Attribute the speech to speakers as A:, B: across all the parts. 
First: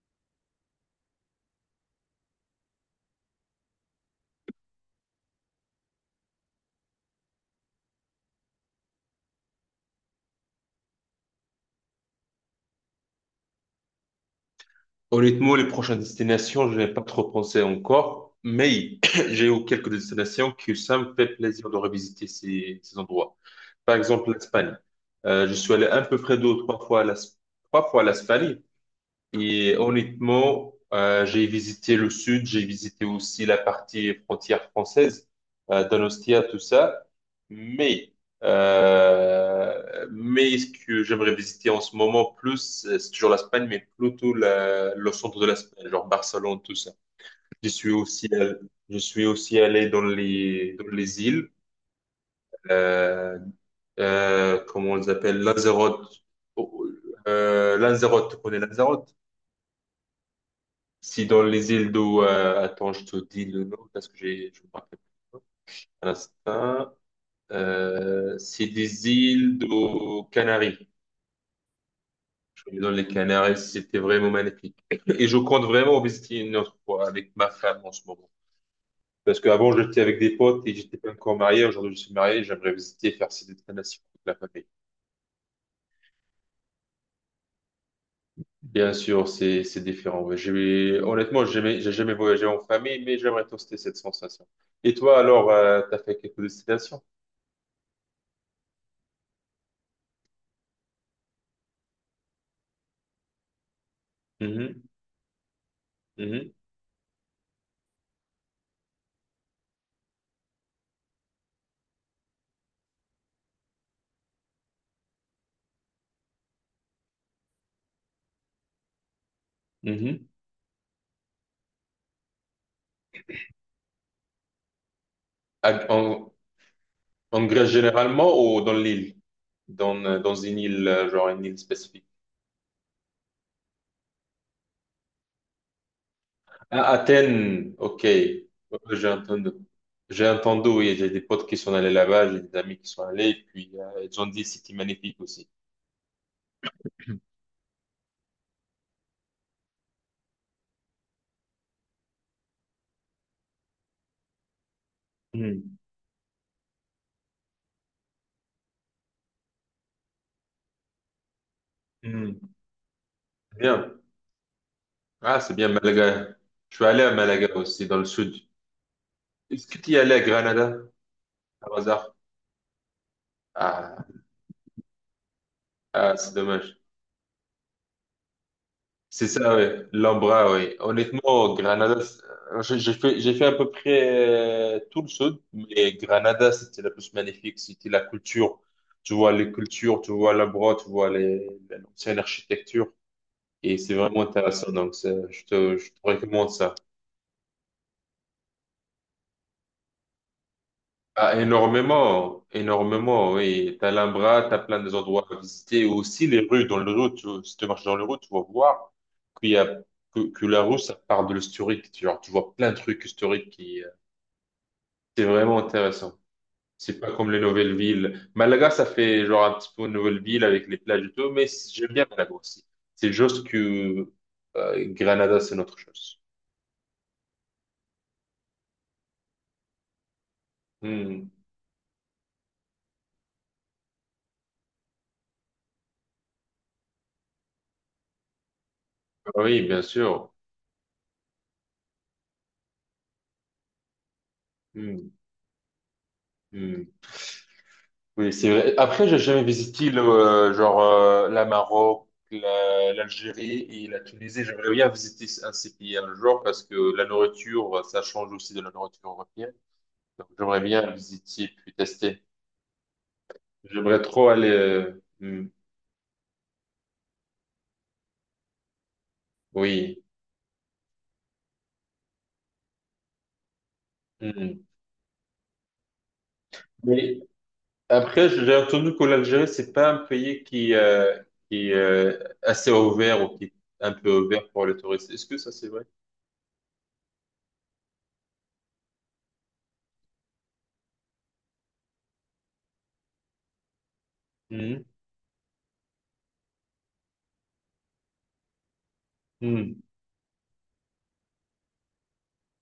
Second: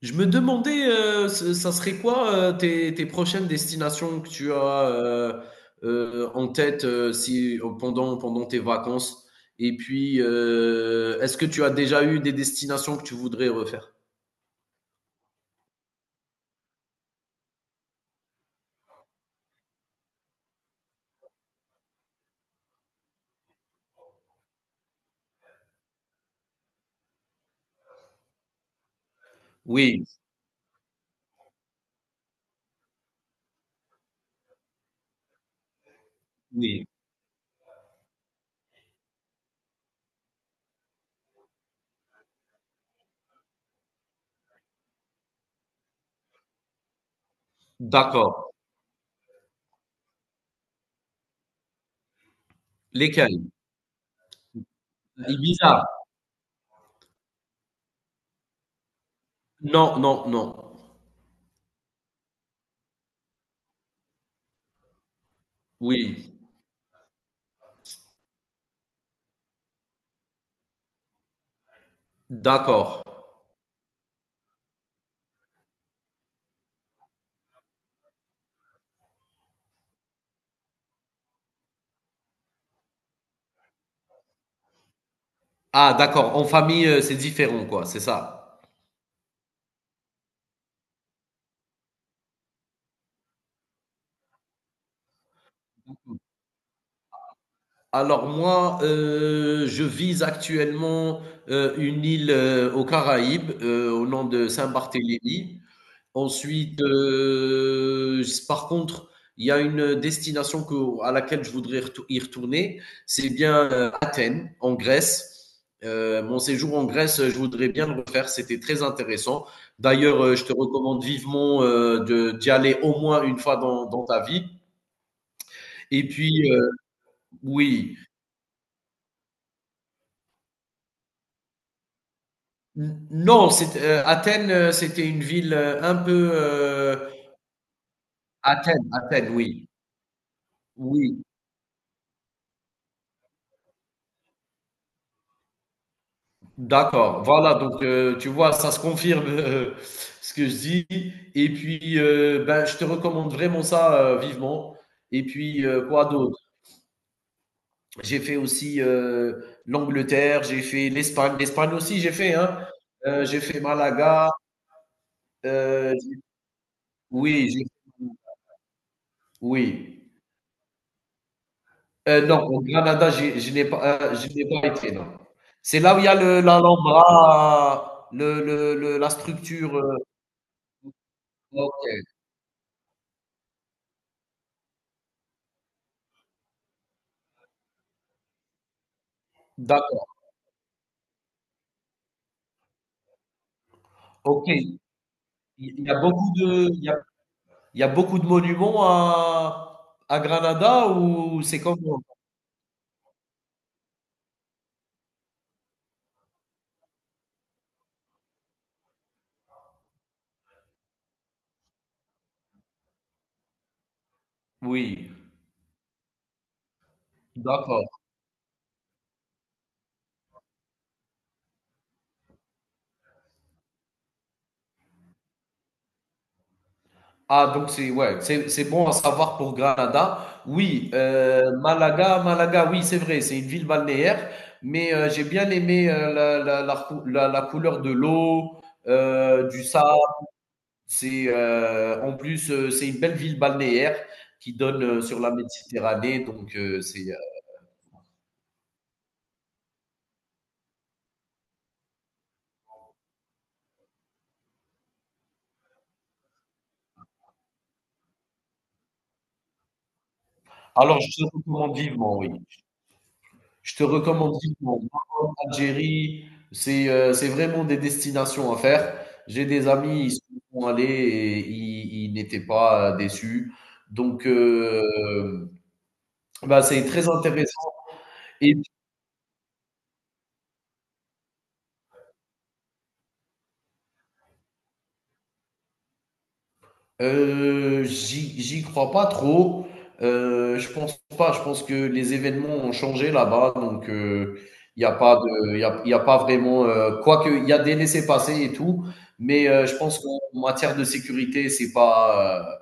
A: Je me demandais, ça serait quoi tes prochaines destinations que tu as euh, en tête si, pendant tes vacances? Et puis, est-ce que tu as déjà eu des destinations que tu voudrais refaire?
B: Honnêtement, les prochaines destinations, je n'ai pas trop pensé encore, mais j'ai eu quelques destinations que ça me fait plaisir de revisiter ces endroits. Par exemple, l'Espagne. Je suis allé à peu près deux ou trois fois trois fois à l'Espagne. Et
A: Oui,
B: honnêtement, j'ai visité le sud, j'ai visité aussi la partie frontière française, Donostia, tout
A: oui,
B: ça. Mais, mais ce que j'aimerais visiter en ce moment plus, c'est toujours l'Espagne, mais plutôt le centre de l'Espagne, genre Barcelone, tout ça. Je suis aussi,
A: d'accord.
B: allé- je suis aussi allé dans les îles, euh,
A: Lesquelles?
B: comment on les appelle,
A: Ibiza?
B: Lanzarote. Oh, Lanzarote, tu connais Lanzarote?
A: Non, non, non.
B: Si dans les îles d'eau, attends, je te dis le nom parce que je me rappelle pas. Un
A: Oui,
B: instant. C'est des îles d'eau Canaries. Je suis dans
A: d'accord.
B: les Canaries, c'était vraiment magnifique. Et je compte vraiment visiter une autre fois avec ma femme en ce moment. Parce qu'avant, j'étais avec des potes et j'étais pas encore marié. Aujourd'hui, je suis marié, j'aimerais visiter, faire ces destinations avec la famille.
A: Ah, d'accord, en famille, c'est différent quoi, c'est ça?
B: Bien sûr, c'est différent. Mais honnêtement, j'ai jamais voyagé en famille, mais j'aimerais tester cette sensation. Et toi, alors, t'as fait quelques destinations?
A: Alors moi, je vise actuellement une île, aux Caraïbes, au nom de
B: Mhm,
A: Saint-Barthélemy.
B: mhm,
A: Ensuite, s par contre, il y a une destination que à laquelle je voudrais retou y retourner, c'est bien, Athènes, en Grèce. Mon séjour en Grèce, je voudrais bien le refaire, c'était très intéressant. D'ailleurs,
B: mhm.
A: je te recommande vivement, de d'y aller au moins une fois dans ta vie. Et
B: En,
A: puis,
B: en Grèce
A: oui.
B: généralement ou dans l'île? Dans, dans une île, genre une île spécifique.
A: Non, Athènes, c'était une ville un peu,
B: À Athènes, ok. Ouais,
A: Athènes,
B: ouais, j'ai
A: Athènes,
B: entendu.
A: oui.
B: J'ai entendu, oui, j'ai des
A: Oui,
B: potes qui sont allés là-bas, j'ai des amis qui sont allés, et puis ils ont dit c'était magnifique aussi.
A: d'accord. Voilà, donc tu vois, ça se confirme, ce que je dis. Et puis, ben, je te recommande vraiment ça, vivement. Et puis,
B: Mhm,
A: quoi d'autre? J'ai fait aussi l'Angleterre, j'ai fait l'Espagne. L'Espagne aussi, j'ai fait,
B: mhm.
A: hein. J'ai fait
B: Bien.
A: Malaga.
B: Ah, c'est bien,
A: euh, j'ai-
B: Malaga. Je suis allé à
A: oui,
B: Malaga aussi, dans le sud. Est-ce que tu y
A: oui.
B: allais à Granada, par hasard?
A: Non, au Granada,
B: Ah,
A: je n'ai pas été, non. C'est là où il y a
B: ah c'est dommage.
A: l'Alhambra, la
B: C'est ça,
A: structure.
B: ouais. L'Ambra, oui. Honnêtement, Granada,
A: Ok,
B: c'est- je- j'ai fait à peu près tout le sud, mais Granada, c'était la plus magnifique. C'était la culture. Tu vois les cultures, tu
A: d'accord.
B: vois l'Ambra, tu vois l'ancienne architecture. Et c'est vraiment
A: Ok,
B: intéressant.
A: il
B: Donc,
A: il
B: je
A: y
B: te
A: a
B: recommande ça.
A: il y a beaucoup de monuments à Granada,
B: Ah,
A: ou c'est comment?
B: énormément, énormément, oui. T'as l'Alhambra, t'as plein des endroits à visiter, aussi les rues, dans le rue, tu, si tu marches dans le rue, tu vas voir qu'il y a, que la rue, ça part de l'historique, tu, genre, tu vois plein de trucs historiques qui
A: Oui,
B: c'est vraiment intéressant. C'est pas comme les nouvelles
A: d'accord.
B: villes. Malaga, ça fait genre un petit peu une nouvelle ville avec les plages et tout, mais j'aime bien Malaga aussi. C'est juste que, Granada, c'est notre chose.
A: Ah, donc c'est, ouais, c'est bon à savoir pour Granada. Oui,
B: Hmm.
A: Malaga, oui, c'est vrai, c'est une ville balnéaire, mais j'ai bien aimé la couleur de l'eau,
B: Ah oui,
A: du
B: bien
A: sable.
B: sûr.
A: C'est en plus, c'est une belle ville balnéaire qui donne
B: Hmm.
A: sur la Méditerranée, donc
B: Hmm.
A: c'est.
B: Oui, c'est vrai. Après, j'ai jamais visité genre la Maroc, l'Algérie et la Tunisie. J'aimerais bien visiter un de ces pays un jour parce que la nourriture, ça change aussi de la nourriture européenne. Donc, j'aimerais bien
A: Alors je te
B: visiter puis
A: recommande vivement,
B: tester.
A: oui. Je te
B: J'aimerais trop
A: recommande
B: aller.
A: vivement Maroc, Algérie, c'est vraiment des destinations à faire. J'ai des
B: Oui.
A: amis, ils sont allés et ils n'étaient pas, déçus. Donc,
B: Hmm.
A: bah, c'est très
B: Mais
A: intéressant.
B: après,
A: Et
B: j'ai entendu que l'Algérie, c'est pas un pays qui est assez ouvert ou qui est un peu ouvert pour les touristes. Est-ce que ça, c'est vrai?
A: j'y crois pas trop. Je pense pas. Je pense que les événements ont changé là-bas, donc il
B: Hmm.
A: n'y a pas de, il y a, y a pas vraiment. Quoique il y a des laissés-passer et tout, mais je
B: Hmm.
A: pense qu'en matière de sécurité, c'est pas.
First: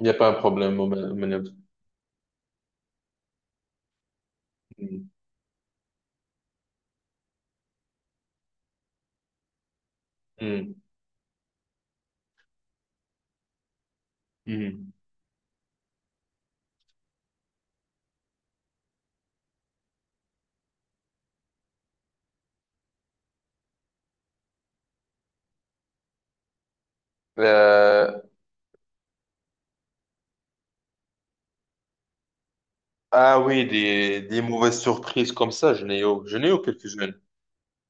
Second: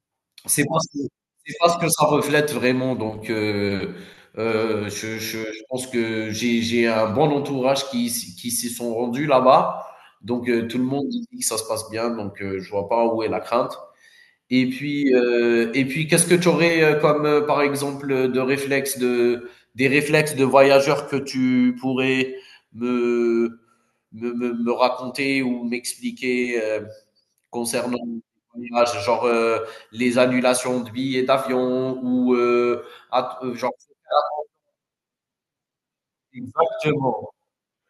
B: Il n'y a pas un
A: C'est
B: problème, au
A: parce que
B: Maroc.
A: c'est parce que ça reflète vraiment, donc
B: Hmm.
A: je pense que j'ai un bon entourage qui s'y sont rendus là-bas, donc tout
B: Hmm.
A: le monde dit que ça se passe bien, donc je vois pas où est la crainte. et
B: Mhm.
A: puis, heu et puis qu'est-ce que tu aurais, comme, par exemple, de réflexes de des réflexes de voyageurs que tu pourrais me me raconter ou m'expliquer, concernant
B: Euh,
A: les voyages, genre, les annulations de billets d'avion ou
B: ah oui,
A: genre,
B: des mauvaises surprises comme ça, je n'ai eu quelques-unes.
A: exactement,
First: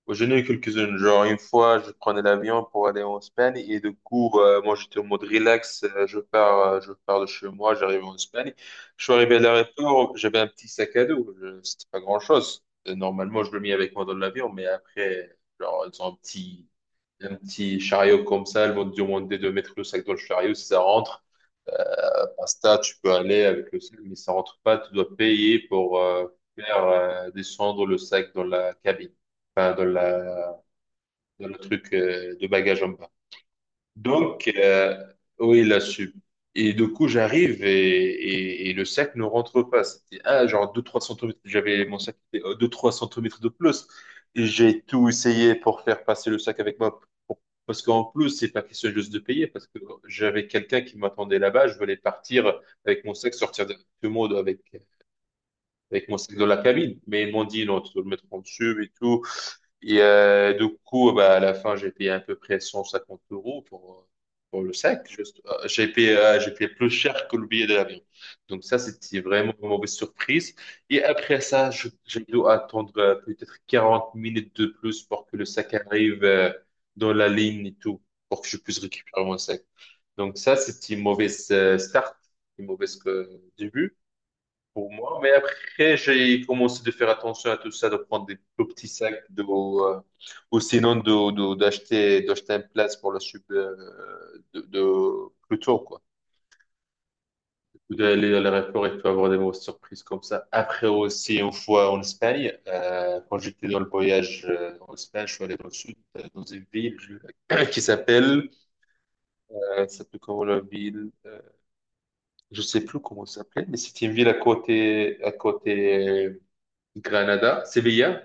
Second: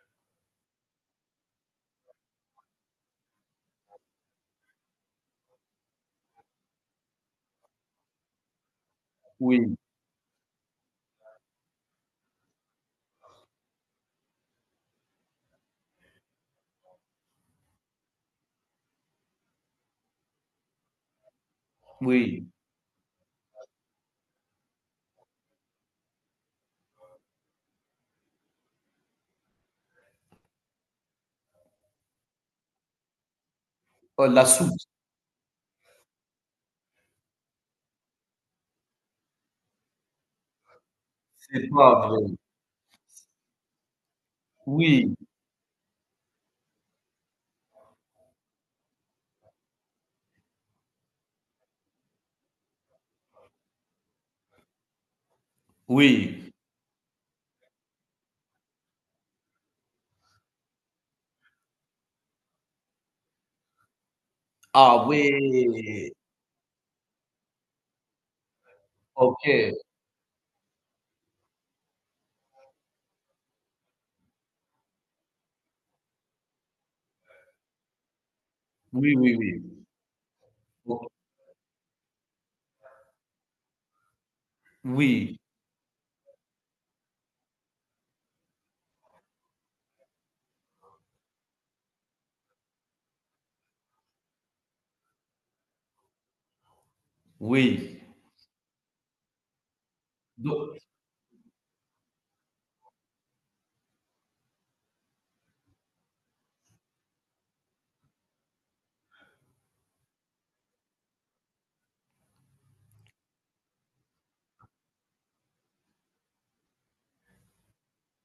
B: Je n'ai eu quelques-unes. Genre, une fois, je prenais l'avion pour aller en Espagne et du coup, moi, j'étais en mode relax. Euh, je pars de chez moi, j'arrive en Espagne. Je suis arrivé à
A: oui,
B: l'aéroport, j'avais un petit sac à dos. C'était pas grand-chose. Normalement, je le mets avec moi dans l'avion, mais après, genre, ils ont un petit chariot comme ça. Ils vont te demander de mettre le sac dans le chariot si ça rentre.
A: oui.
B: Insta, tu peux aller avec le sac, mais ça rentre pas. Tu dois payer pour faire descendre le sac dans la cabine, enfin, dans la, dans le truc de bagage en bas.
A: Oh, la
B: Donc,
A: soupe,
B: oui, là sup. Et du coup, j'arrive et le sac ne rentre pas. C'était ah, genre 2-3 centimètres.
A: c'est
B: J'avais mon
A: pas
B: sac
A: vrai.
B: était 2-3 centimètres de plus. Et j'ai tout
A: Oui,
B: essayé pour faire passer le sac avec moi. Pour- Parce qu'en plus, c'est pas question juste de payer. Parce que j'avais quelqu'un qui m'attendait là-bas. Je voulais partir avec mon sac, sortir directement avec mon sac dans
A: oui.
B: la cabine. Mais ils m'ont dit, non, tu dois le mettre en dessus et tout. Et du coup, bah, à la fin, j'ai payé à peu près 150 euros pour le
A: Ah
B: sac. Juste, j'ai
A: oui,
B: payé, j'ai payé plus cher que le billet de l'avion. Donc ça, c'était vraiment une
A: ok.
B: mauvaise surprise. Et après ça, j'ai dû attendre peut-être 40 minutes de plus pour que le sac arrive dans la ligne et tout, pour que je puisse
A: Oui,
B: récupérer
A: oui,
B: mon sac.
A: oui.
B: Donc ça, c'était une
A: O-
B: mauvaise start, une mauvaise début pour moi. Mais
A: Oui,
B: après, j'ai commencé de faire attention à tout ça, de prendre des tout petits sacs ou sinon d'acheter, d'acheter un place pour la soupe de plus tôt, quoi.
A: oui.
B: D'aller à l'aéroport et de avoir des mauvaises surprises comme ça.
A: Do-
B: Après aussi, une fois en Espagne, quand j'étais dans le voyage en Espagne, je suis allé dans le sud, dans une ville qui s'appelle, ça s'appelle comment la ville? Je sais plus comment ça s'appelait, mais c'était une ville à côté Granada, Séville.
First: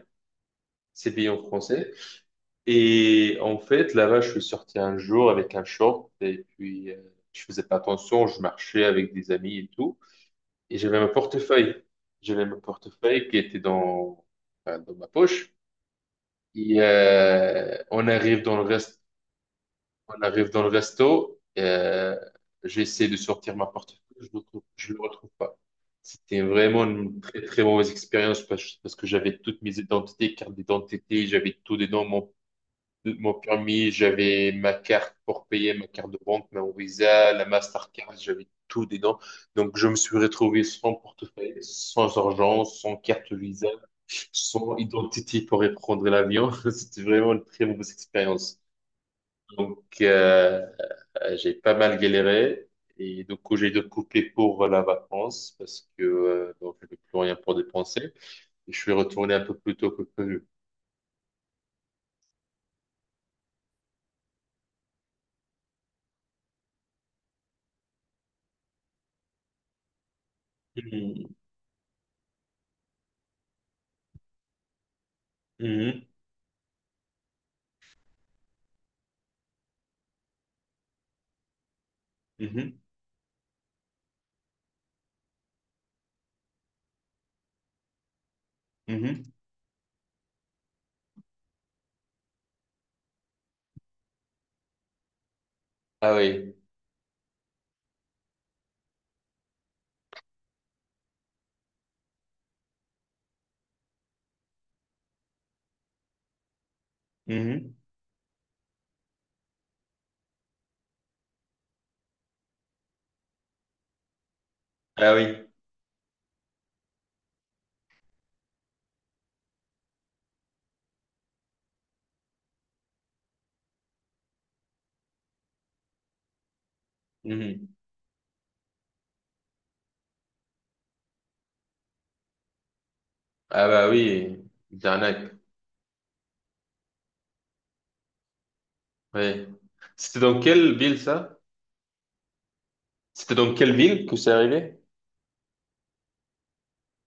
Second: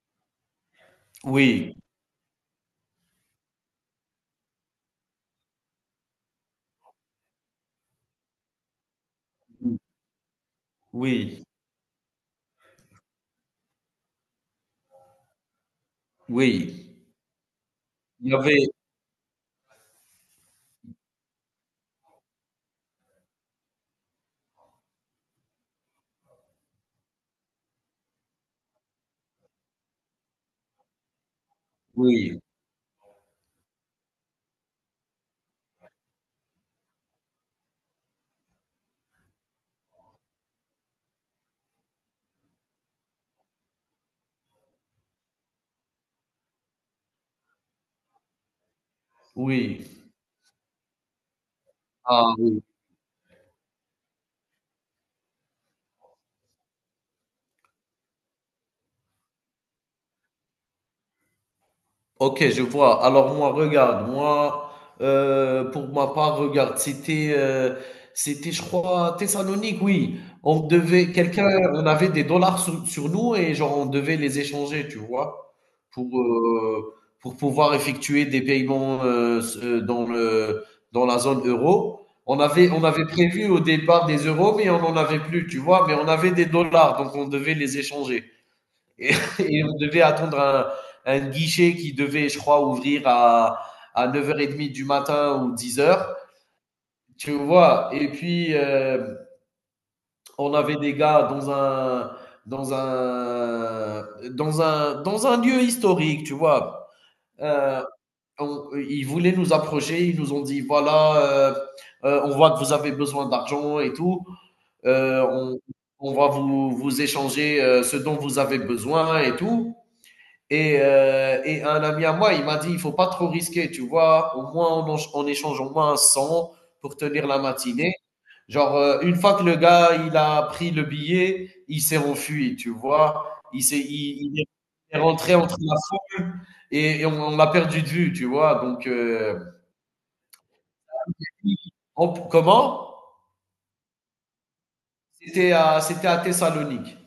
B: C'est payé en
A: oui,
B: français. Et en fait, là-bas, je suis sorti un jour avec un short et puis je faisais pas attention, je marchais avec des amis et tout. Et j'avais mon
A: oui,
B: portefeuille. J'avais mon portefeuille qui était dans, enfin, dans ma poche. Et
A: oui. Il y avait
B: on arrive dans le resto. J'essaie de sortir ma portefeuille, je le retrouve pas. C'était vraiment une très très mauvaise expérience parce que j'avais toutes mes identités, carte d'identité, j'avais tout dedans, mon
A: Oui,
B: de mon permis, j'avais ma carte pour payer, ma carte de banque, ma Visa, la Mastercard, j'avais tout dedans. Donc, je me suis retrouvé sans portefeuille, sans argent, sans carte Visa, sans identité pour prendre l'avion. C'était vraiment une très mauvaise expérience. Donc,
A: oui.
B: j'ai pas mal
A: Ah oui.
B: galéré. Et du coup, j'ai dû couper pour la vacance parce que donc, je n'avais plus rien pour dépenser. Et je suis retourné un peu plus tôt que prévu.
A: Ok, je vois. Alors moi, regarde, moi, pour ma part, regarde, c'était, je crois, Thessalonique, oui. On devait
B: Mhm,
A: quelqu'un on avait des dollars sur nous et genre, on devait les échanger, tu vois?
B: mhm,
A: Pour, heu, pour pouvoir effectuer des paiements, s dans le dans la zone euro. On avait
B: mhm,
A: on avait prévu au départ des euros, mais on n'en avait plus, tu vois? Mais on avait des dollars, donc on devait les échanger. Et,
B: mhm.
A: et on devait attendre un guichet qui devait, je crois, ouvrir à 9h30 du matin ou dix
B: Ah
A: heures
B: oui.
A: Tu vois, et puis, on avait des gars dans un, dans un lieu historique, tu vois.
B: Mhm.
A: Euh, Ils voulaient nous approcher, ils nous ont dit voilà, on voit que vous avez besoin d'argent et tout.
B: Ah
A: Euh,
B: oui.
A: on, on va vous échanger, ce dont vous avez besoin et tout. Et un ami à moi, il m'a dit, il faut pas trop risquer, tu vois. Au moins, on échange au moins un 100 pour tenir la
B: Mhm.
A: matinée. Genre, une fois que le gars, il a pris le billet, il s'est enfui, tu vois. Il
B: Ah
A: s'est,
B: bah
A: il,
B: oui,
A: il est
B: Jarnac.
A: rentré entre la foule, et on l'a perdu de vue, tu vois. Donc,
B: Oui. C'était dans quelle ville ça?
A: comment?
B: C'était dans quelle ville que c'est arrivé?
A: C'était à Thessalonique.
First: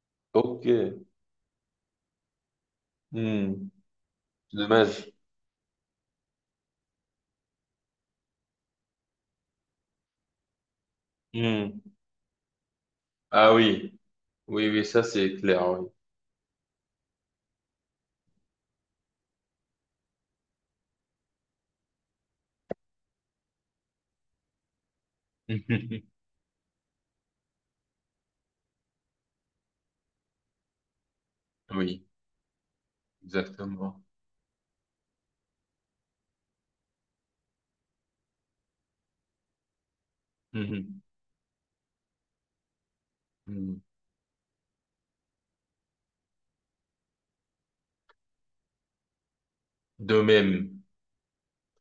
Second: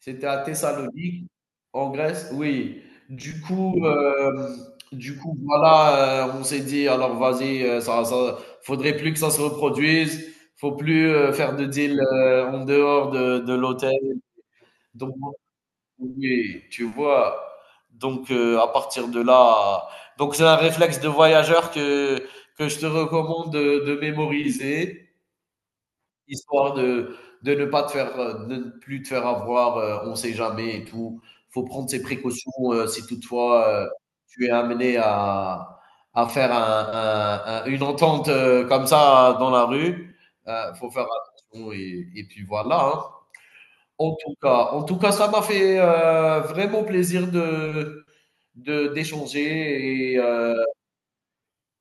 A: C'était à
B: Ok.
A: Thessalonique, en Grèce, oui. Du
B: Hmm.
A: coup, euh,
B: Dommage.
A: du coup, voilà, on s'est dit, alors vas-y, ça, faudrait plus que ça se reproduise, faut plus, faire de
B: Hmm.
A: deal, en dehors de
B: Ah
A: l'hôtel.
B: oui. Oui, oui, ça
A: Donc,
B: c'est clair, oui.
A: oui, tu vois. Donc, à partir de là, donc c'est un réflexe de voyageur que je te recommande de mémoriser. Histoire de ne pas te faire, de ne plus te faire avoir, on sait jamais et tout. Faut
B: Mhm.
A: prendre ses
B: Oui,
A: précautions, si toutefois,
B: exactement.
A: tu es amené à faire un une entente, comme ça dans la rue. Faut
B: Mhm.
A: faire attention, et puis voilà, hein.
B: Mhm.
A: En tout cas, ça m'a fait, vraiment plaisir de d'échanger et
B: De même.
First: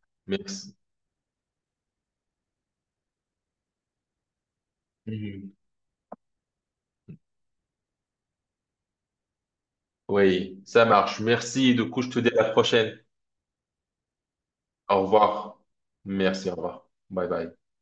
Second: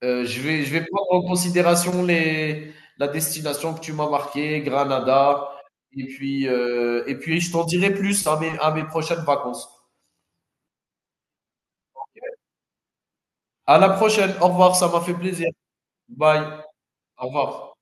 A: je vais, je
B: Merci.
A: vais prendre en considération la destination que tu m'as marquée, Granada.
B: Mhm.
A: Et puis, je t'en dirai plus à mes prochaines vacances.
B: Oui, ça marche. Merci. Du coup, je te dis à la prochaine.
A: À la prochaine. Au revoir. Ça
B: Au
A: m'a fait plaisir.
B: revoir.
A: Bye.
B: Merci, au revoir. Bye
A: Au
B: bye.
A: revoir.